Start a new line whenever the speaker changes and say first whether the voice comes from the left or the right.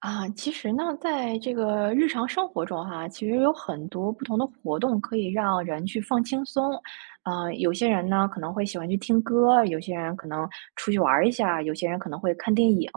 right: 啊，其实呢，在这个日常生活中哈，其实有很多不同的活动可以让人去放轻松。有些人呢可能会喜欢去听歌，有些人可能出去玩儿一下，有些人可能会看电影。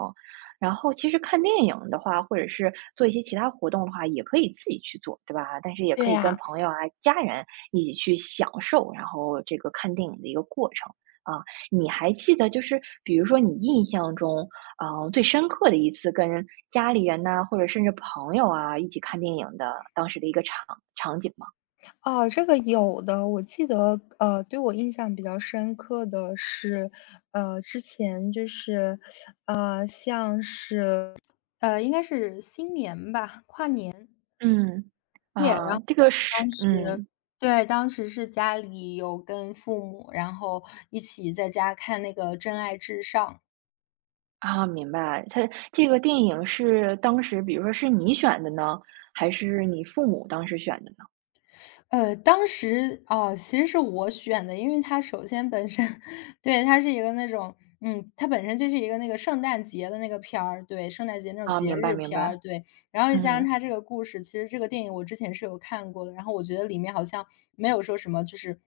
right: 然后其实看电影的话，或者是做一些其他活动的话，也可以自己去做，对吧？但是也
left: 对
right: 可以跟
left: 呀。
right: 朋友啊、家人一起去享受，然后这个看电影的一个过程啊。你还记得就是，比如说你印象中，最深刻的一次跟家里人呐，或者甚至朋友啊，一起看电影的当时的一个场景嘛。
left: 哦，这个有的。我记得，对我印象比较深刻的是，之前就是，像是应该是新年吧，跨年
right: 嗯，
left: 夜，然
right: 啊，
left: 后
right: 这个是
left: 当时
right: 嗯，
left: 对，当时是家里有跟父母，然后一起在家看那个《真爱至上》。
right: 啊，明白。它这个电影是当时比如说是你选的呢，还是你父母当时选的呢？
left: 当时哦，其实是我选的，因为它首先本身 对，它是一个那种它本身就是一个那个圣诞节的那个片儿，对，圣诞节那种
right: 啊，
left: 节
right: 明白
left: 日
right: 明
left: 片
right: 白。
left: 儿，对。然后又加上
right: 嗯，
left: 它这个故事，其实这个电影我之前是有看过的，然后我觉得里面好像没有说什么就是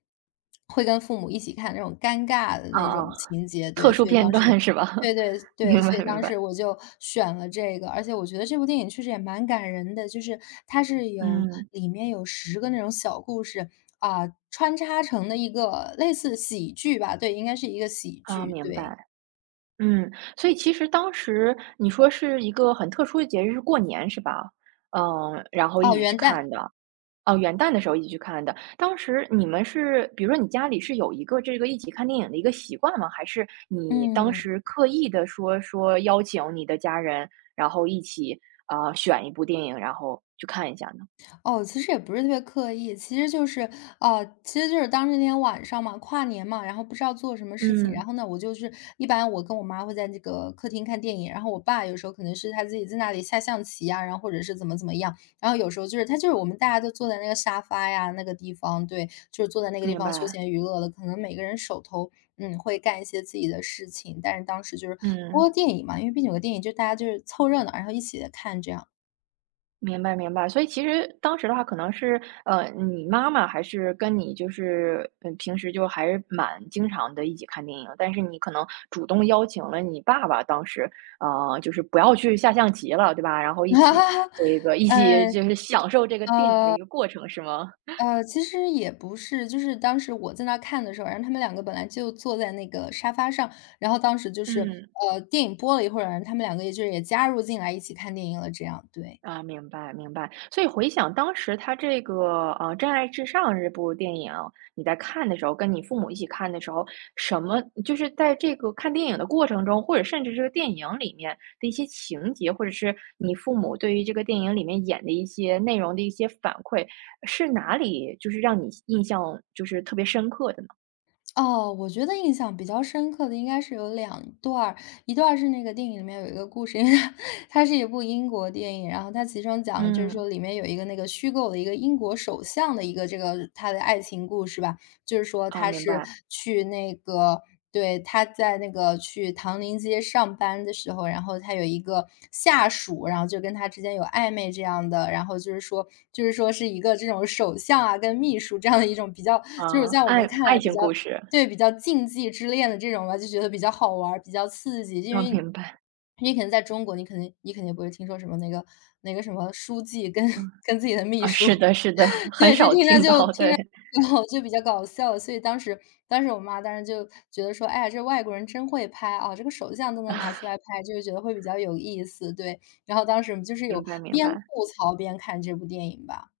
left: 会跟父母一起看那种尴尬的
right: 啊
left: 那
right: 啊，
left: 种情节，
right: 特
left: 对，
right: 殊
left: 所以
right: 片
left: 当时
right: 段是吧？
left: 对 对对，
right: 明
left: 所以
right: 白明
left: 当
right: 白。
left: 时我就选了这个，而且我觉得这部电影确实也蛮感人的，就是它是有
right: 嗯，
left: 里面有10个那种小故事，啊，穿插成的一个类似喜剧吧，对，应该是一个喜
right: 啊，
left: 剧，
right: 明
left: 对。
right: 白。嗯，所以其实当时你说是一个很特殊的节日，是过年是吧？嗯，然后一
left: 哦，
right: 起去
left: 元旦，
right: 看的。哦，元旦的时候一起去看的。当时你们是，比如说你家里是有一个这个一起看电影的一个习惯吗？还是你当
left: 嗯。
right: 时刻意的说邀请你的家人，然后一起啊、选一部电影，然后去看一下呢？
left: 哦，其实也不是特别刻意，其实就是，其实就是当时那天晚上嘛，跨年嘛，然后不知道做什么事情，然
right: 嗯，
left: 后呢，我就是一般我跟我妈会在这个客厅看电影，然后我爸有时候可能是他自己在那里下象棋呀，然后或者是怎么怎么样，然后有时候就是他就是我们大家都坐在那个沙发呀那个地方，对，就是坐在那个地
right: 明
left: 方休
right: 白。
left: 闲娱乐了，可能每个人手头会干一些自己的事情，但是当时就是
right: 嗯。
left: 播电影嘛，因为毕竟有个电影就大家就是凑热闹，然后一起看这样，
right: 明白明白，所以其实当时的话，可能是你妈妈还是跟你就是，嗯，平时就还是蛮经常的一起看电影，但是你可能主动邀请了你爸爸，当时就是不要去下象棋了，对吧？然后 一
left: 哈
right: 起
left: 哈哈
right: 这个一
left: 呃
right: 起就是享受这个电影的一
left: 呃，
right: 个过程，是吗？
left: 其实也不是，就是当时我在那看的时候，然后他们两个本来就坐在那个沙发上，然后当时就是，
right: 嗯。
left: 电影播了一会儿，然后他们两个也就是也加入进来一起看电影了，这样，对。
right: 啊，明白明白。所以回想当时他这个，《真爱至上》这部电影，你在看的时候，跟你父母一起看的时候，什么就是在这个看电影的过程中，或者甚至这个电影里面的一些情节，或者是你父母对于这个电影里面演的一些内容的一些反馈，是哪里就是让你印象就是特别深刻的呢？
left: 哦，我觉得印象比较深刻的应该是有两段儿，一段儿是那个电影里面有一个故事，因为它是一部英国电影，然后它其中讲的就是
right: 嗯，
left: 说里面有一个那个虚构的一个英国首相的一个这个他的爱情故事吧。就是说
right: 啊，
left: 他
right: 明
left: 是
right: 白。
left: 去那个对，他在那个去唐宁街上班的时候，然后他有一个下属，然后就跟他之间有暧昧这样的，然后就是说就是说是一个这种首相啊，跟秘书这样的一种比较就是
right: 啊，
left: 在我
right: 爱
left: 们看
right: 爱
left: 来比
right: 情
left: 较
right: 故事，
left: 对，比较禁忌之恋的这种吧，就觉得比较好玩儿、比较刺激。因
right: 啊，
left: 为你
right: 明白。
left: 你可能在中国，你可能你肯定不会听说什么那个什么书记跟
right: 嗯，
left: 跟自己的秘
right: 啊，
left: 书，
right: 是的是的，很
left: 对，这
right: 少
left: 听着
right: 听
left: 就
right: 到，
left: 听
right: 对，
left: 着就 就比较搞笑。所以当时我妈当时就觉得说："哎呀，这外国人真会拍啊，这个手相都能拿出来拍，就是觉得会比较有意思。"对，然后当时就 是
right: 明
left: 有
right: 白明
left: 边
right: 白。
left: 吐槽边看这部电影吧。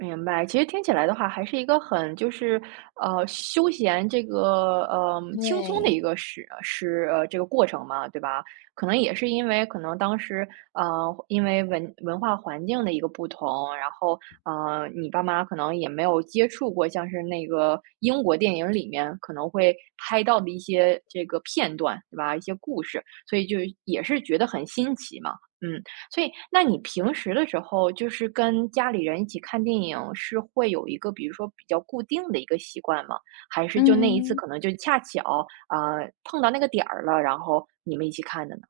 right: 明白，其实听起来的话，还是一个很就是，休闲这个，轻松的
left: 对，
right: 一个是，这个过程嘛，对吧？可能也是因为可能当时，因为文化环境的一个不同，然后，你爸妈可能也没有接触过像是那个英国电影里面可能会拍到的一些这个片段，对吧？一些故事，所以就也是觉得很新奇嘛。嗯，所以，那你平时的时候，就是跟家里人一起看电影，是会有一个比如说比较固定的一个习惯吗？还是就那一次
left: 嗯。
right: 可能就恰巧，碰到那个点儿了，然后你们一起看的呢？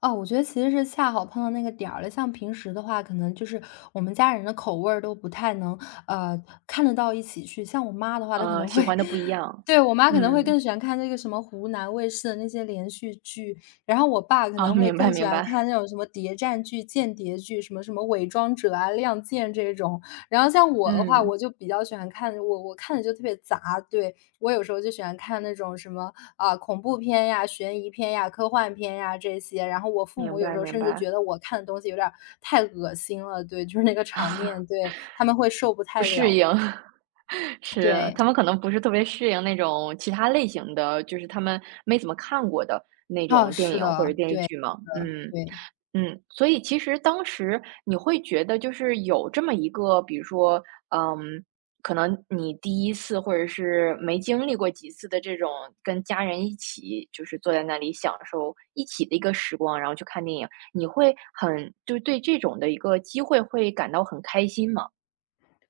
left: 哦，我觉得其实是恰好碰到那个点儿了。像平时的话，可能就是我们家人的口味儿都不太能，呃，看得到一起去。像我妈的话，她可能
right: 喜
left: 会
right: 欢的不一 样。
left: 对，我妈可能会
right: 嗯，
left: 更喜欢看那个什么湖南卫视的那些连续剧，然后我爸可
right: 啊，
left: 能会
right: 明白
left: 更喜
right: 明
left: 欢
right: 白，
left: 看那种什么谍战剧、间谍剧，什么什么《伪装者》啊、《亮剑》这种。然后像我的话，
right: 嗯，
left: 我就比较喜欢看，我看的就特别杂，对，我有时候就喜欢看那种什么啊恐怖片呀、悬疑片呀、科幻片呀这些，然后我父
right: 明
left: 母有
right: 白
left: 时候
right: 明
left: 甚至
right: 白。
left: 觉得我看的东西有点儿太恶心了，对，就是那个场面，对，他们会受不
right: 不
left: 太
right: 适
left: 了。
right: 应，是，
left: 对，
right: 他们可能不是特别适应那种其他类型的，就是他们没怎么看过的那
left: 啊，
right: 种电
left: 是
right: 影或者
left: 的，
right: 电视
left: 对，
right: 剧嘛，
left: 是的，
right: 嗯。
left: 对。
right: 嗯，所以其实当时你会觉得就是有这么一个，比如说，嗯，可能你第一次或者是没经历过几次的这种跟家人一起，就是坐在那里享受一起的一个时光，然后去看电影，你会很就对这种的一个机会会感到很开心吗？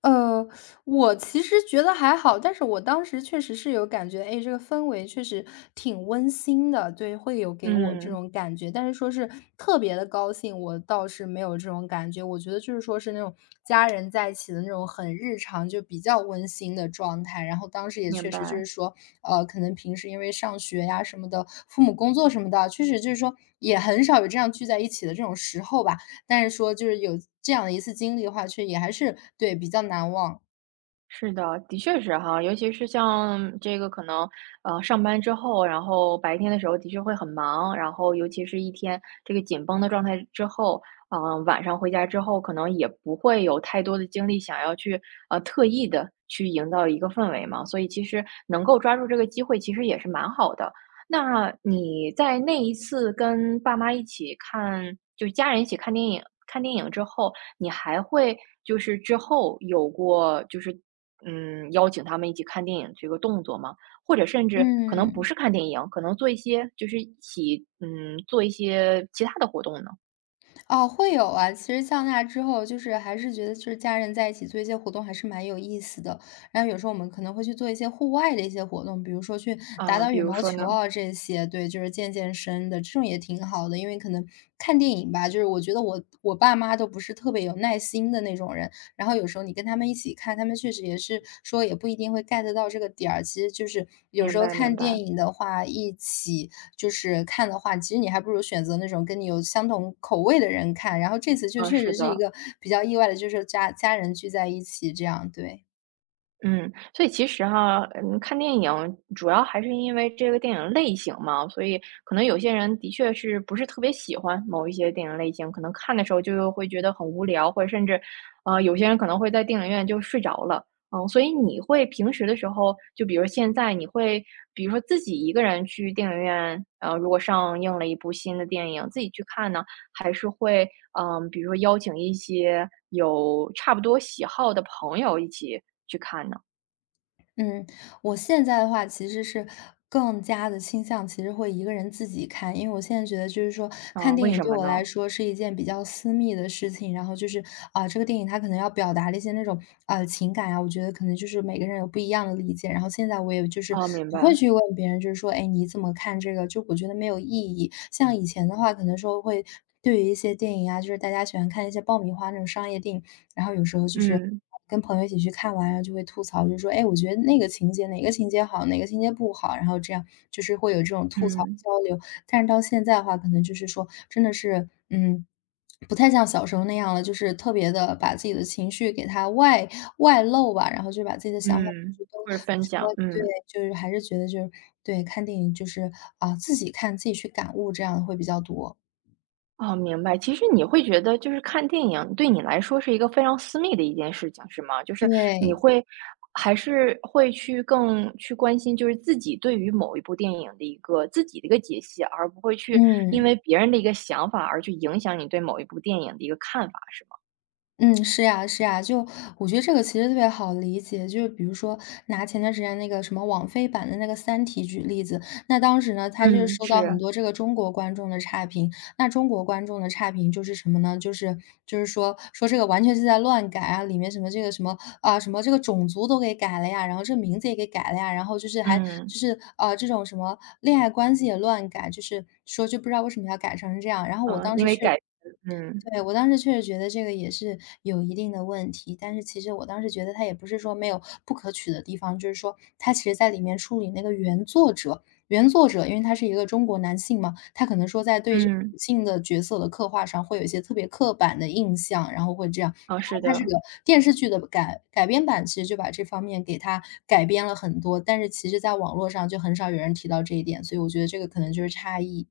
left: 呃，我其实觉得还好，但是我当时确实是有感觉，哎，这个氛围确实挺温馨的，对，会有给我这
right: 嗯。
left: 种感觉。但是说是特别的高兴，我倒是没有这种感觉。我觉得就是说是那种家人在一起的那种很日常，就比较温馨的状态。然后当时也
right: 明
left: 确实就
right: 白，
left: 是说，可能平时因为上学呀什么的，父母工作什么的，确实就是说也很少有这样聚在一起的这种时候吧。但是说就是有这样的一次经历的话，却也还是对，比较难忘。
right: 是的，的确是哈，尤其是像这个可能，上班之后，然后白天的时候的确会很忙，然后尤其是一天这个紧绷的状态之后，嗯、晚上回家之后，可能也不会有太多的精力想要去特意的去营造一个氛围嘛，所以其实能够抓住这个机会，其实也是蛮好的。那你在那一次跟爸妈一起看，就家人一起看电影，看电影之后，你还会就是之后有过就是嗯，邀请他们一起看电影这个动作嘛，或者甚至可能不是
left: 嗯。
right: 看电影，可能做一些就是一起，嗯，做一些其他的活动呢？
left: 哦，会有啊。其实像那之后，就是还是觉得就是家人在一起做一些活动还是蛮有意思的。然后有时候我们可能会去做一些户外的一些活动，比如说去打
right: 啊，
left: 打
right: 比
left: 羽
right: 如
left: 毛
right: 说
left: 球
right: 呢？
left: 啊这些，对，就是健健身的，这种也挺好的。因为可能看电影吧，就是我觉得我爸妈都不是特别有耐心的那种人，然后有时候你跟他们一起看，他们确实也是说也不一定会 get 到这个点儿。其实就是有
right: 明
left: 时候
right: 白明
left: 看电
right: 白，
left: 影的话，一起就是看的话，其实你还不如选择那种跟你有相同口味的人看。然后这次就
right: 嗯，
left: 确
right: 是
left: 实是一
right: 的。
left: 个比较意外的，就是家人聚在一起这样，对。
right: 嗯，所以其实哈，嗯，看电影主要还是因为这个电影类型嘛，所以可能有些人的确是不是特别喜欢某一些电影类型，可能看的时候就会觉得很无聊，或者甚至，有些人可能会在电影院就睡着了，嗯，所以你会平时的时候，就比如现在你会，比如说自己一个人去电影院，如果上映了一部新的电影，自己去看呢，还是会，嗯，比如说邀请一些有差不多喜好的朋友一起去看呢？
left: 嗯，我现在的话其实是更加的倾向其实会一个人自己看，因为我现在觉得就是说，
right: 啊，
left: 看电
right: 为
left: 影
right: 什
left: 对
right: 么
left: 我来
right: 呢？
left: 说是一件比较私密的事情，然后就是，啊，这个电影它可能要表达的一些那种，情感啊，我觉得可能就是每个人有不一样的理解，然后现在我也就是
right: 啊，明
left: 不会
right: 白，
left: 去问别人，就是说："哎，你怎么看这个？"就我觉得没有意义。像以前的话，可能说会对于一些电影啊，就是大家喜欢看一些爆米花那种商业电影，然后有时候就是
right: 嗯，
left: 跟朋友一起去看完，然后就会吐槽，就说："哎，我觉得那个情节哪个情节好，哪个情节不好。"然后这样就是会有这种吐槽
right: 嗯，
left: 交流。但是到现在的话，可能就是说真的是，嗯，不太像小时候那样了，就是特别的把自己的情绪给它外露吧，然后就把自己的想法就是
right: 嗯，
left: 都
right: 或者分享，
left: 说，对，
right: 嗯，
left: 就是还是觉得就是对，看电影就是，啊，自己看自己去感悟这样会比较多。
right: 哦，明白。其实你会觉得就是看电影对你来说是一个非常私密的一件事情，是吗？就是你
left: 对，
right: 会还是会去更去关心，就是自己对于某一部电影的一个自己的一个解析，而不会去因为
left: 嗯。
right: 别人的一个想法而去影响你对某一部电影的一个看法，是吗？
left: 嗯，是呀是呀，就我觉得这个其实特别好理解。就是比如说拿前段时间那个什么网飞版的那个《三体》举例子，那当时呢，他就是
right: 嗯，
left: 收到很
right: 是，
left: 多这个中国观众的差评。那中国观众的差评就是什么呢？就是说这个完全是在乱改啊，里面什么这个什么啊什么这个种族都给改了呀，然后这名字也给改了呀，然后就是还
right: 嗯，
left: 就是啊这种什么恋爱关系也乱改，就是说就不知道为什么要改成这样。然后我
right: 嗯，
left: 当
right: 因
left: 时
right: 为
left: 确实
right: 改，嗯，
left: 对，我当时确实觉得这个也是有一定的问题，但是其实我当时觉得它也不是说没有不可取的地方，就是说它其实在里面处理那个原作者，原作者因为他是一个中国男性嘛，他可能说在对这个
right: 嗯，
left: 女性的角色的刻画上会有一些特别刻板的印象，然后会这样。
right: 啊，
left: 然
right: 是
left: 后它这
right: 的。
left: 个电视剧的改编版其实就把这方面给它改编了很多，但是其实在网络上就很少有人提到这一点，所以我觉得这个可能就是差异。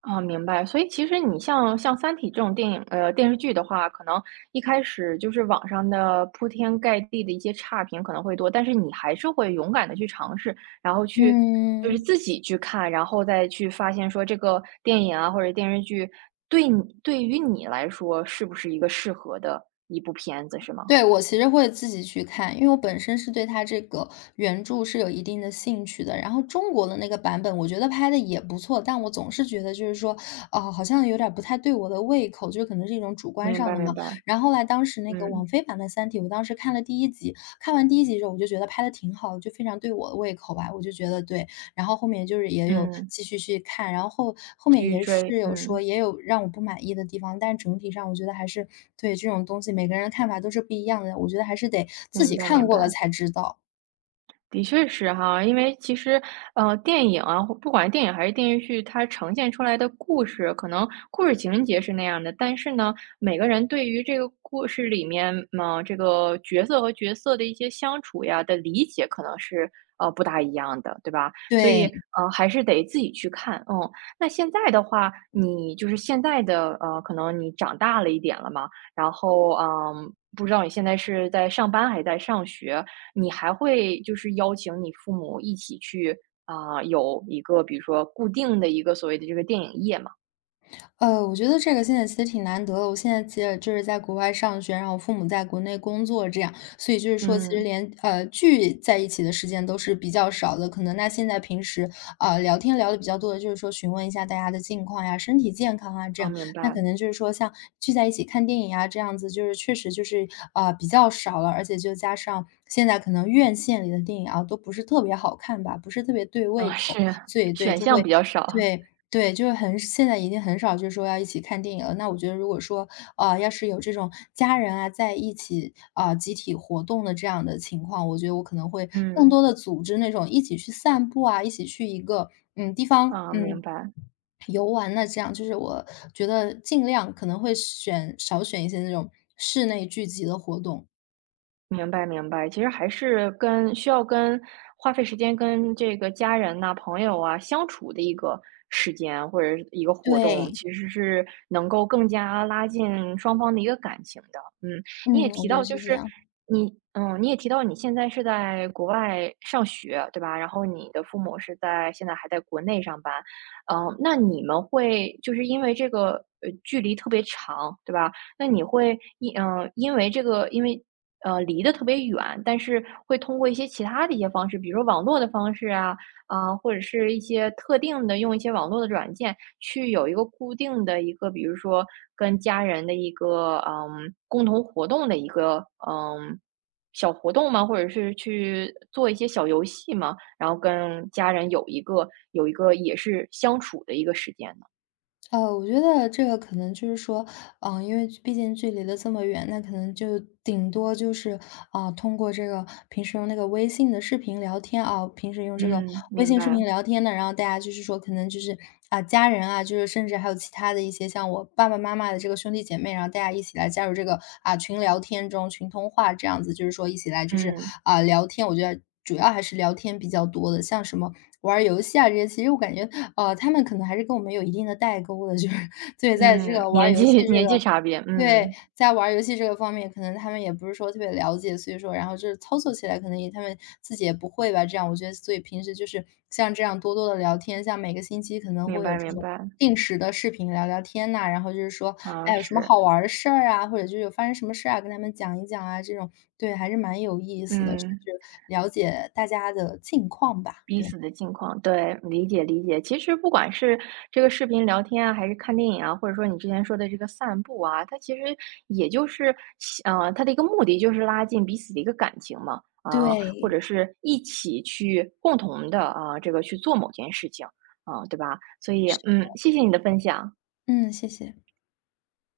right: 啊，明白。所以其实你像《三体》这种电影，电视剧的话，可能一开始就是网上的铺天盖地的一些差评可能会多，但是你还是会勇敢的去尝试，然后去就是
left: 嗯。
right: 自己去看，然后再去发现说这个电影啊或者电视剧对你对于你来说是不是一个适合的一部片子，是吗？
left: 对，我其实会自己去看，因为我本身是对它这个原著是有一定的兴趣的。然后中国的那个版本，我觉得拍的也不错，但我总是觉得就是说，哦，好像有点儿不太对我的胃口，就可能是一种主观
right: 明
left: 上
right: 白
left: 的
right: 明
left: 嘛。
right: 白，
left: 然后后来当时那个
right: 嗯，
left: 王菲版的《三体》，我当时看了第一集，看完第一集之后，我就觉得拍的挺好的就非常对我的胃口吧，我就觉得对。然后后面就是也有
right: 嗯，
left: 继续去看，然后后后
right: 继
left: 面
right: 续
left: 也是
right: 追，
left: 有
right: 嗯，
left: 说也有让我不满意的地方，但是整体上我觉得还是对这种东西每个人的看法都是不一样的，我觉得还是得自
right: 明
left: 己
right: 白
left: 看
right: 明
left: 过了
right: 白。
left: 才知道，
right: 的确是哈，因为其实，电影啊，或不管是电影还是电视剧，它呈现出来的故事，可能故事情节是那样的，但是呢，每个人对于这个故事里面，嗯这个角色和角色的一些相处呀的理解，可能是不大一样的，对吧？所以，
left: 对。
right: 还是得自己去看。嗯，那现在的话，你就是现在的，可能你长大了一点了嘛，然后，嗯、不知道你现在是在上班还是在上学？你还会就是邀请你父母一起去啊、有一个比如说固定的一个所谓的这个电影夜嘛？
left: 我觉得这个现在其实挺难得的。我现在其实就是在国外上学，然后我父母在国内工作这样，所以就是说其实
right: 嗯，
left: 连，聚在一起的时间都是比较少的。可能那现在平时，聊天聊的比较多的就是说询问一下大家的近况呀、身体健康啊这
right: 啊，
left: 样。
right: 明
left: 那
right: 白，
left: 可能就是说像聚在一起看电影啊这样子，就是确实就是，比较少了，而且就加上现在可能院线里的电影啊，都不是特别好看吧，不是特别对胃
right: 啊，
left: 口，
right: 是
left: 所以对，
right: 选
left: 就
right: 项
left: 会
right: 比较少，
left: 对，对，就是很现在已经很少就是说要一起看电影了。那我觉得如果说，要是有这种家人啊在一起啊、集体活动的这样的情况，我觉得我可能会更
right: 嗯，
left: 多的组织那种一起去散步啊，一起去一个嗯地方
right: 啊，明
left: 嗯
right: 白。
left: 游玩的这样，就是我觉得尽量可能会选少选一些那种室内聚集的活动。
right: 明白明白，其实还是跟需要跟花费时间跟这个家人呐、朋友啊相处的一个时间或者是一个活动，
left: 对，
right: 其实是能够更加拉近双方的一个感情的。嗯，你也
left: 嗯，
right: 提
left: 我觉得
right: 到就
left: 是这
right: 是
left: 样。
right: 你也提到你现在是在国外上学，对吧？然后你的父母是在现在还在国内上班，嗯，那你们会就是因为这个距离特别长，对吧？那你会因为这个，因为离得特别远，但是会通过一些其他的一些方式，比如网络的方式啊，啊，或者是一些特定的用一些网络的软件去有一个固定的一个，比如说跟家人的一个，嗯，共同活动的一个，嗯，小活动嘛，或者是去做一些小游戏嘛，然后跟家人有一个也是相处的一个时间呢。
left: 我觉得这个可能就是说，嗯，因为毕竟距离了这么远，那可能就顶多就是，啊，通过这个平时用那个微信的视频聊天啊，平时用这个
right: 嗯，
left: 微
right: 明
left: 信视
right: 白，
left: 频聊天呢，然后大家就是说可能就是，啊，家人啊，就是甚至还有其他的一些像我爸爸妈妈的这个兄弟姐妹，然后大家一起来加入这个，啊，群聊天中、群通话这样子，就是说一起来就是，
right: 嗯，
left: 啊，聊天，我觉得主要还是聊天比较多的，像什么玩儿游戏啊这些，其实我感觉，他们可能还是跟我们有一定的代沟的，就是对，在这
right: 嗯，
left: 个玩儿
right: 年
left: 游
right: 纪
left: 戏 这
right: 年
left: 个
right: 纪差别，
left: 对，
right: 嗯，
left: 在玩儿游戏这个方面，可能他们也不是说特别了解，所以说，然后就是操作起来可能也他们自己也不会吧，这样我觉得，所以平时就是像这样多多的聊天，像每个星期可能
right: 明
left: 会有
right: 白
left: 这
right: 明
left: 种
right: 白。
left: 定时的视频聊天呐，然后就是说，
right: 啊，
left: 哎，有什么
right: 是，
left: 好玩儿的事儿啊，或者就是有发生什么事儿啊，跟他们讲一讲啊，这种，对，还是蛮有意思的，就
right: 嗯，
left: 是了解大家的近况吧，
right: 彼
left: 对。
right: 此的近况，对，理解理解。其实不管是这个视频聊天啊，还是看电影啊，或者说你之前说的这个散步啊，它其实也就是，它的一个目的就是拉近彼此的一个感情嘛，啊、或
left: 对，
right: 者是一起去共同的啊、这个去做某件事情啊、对吧？所以，
left: 是，
right: 嗯，谢谢你的分享。
left: 嗯，谢谢。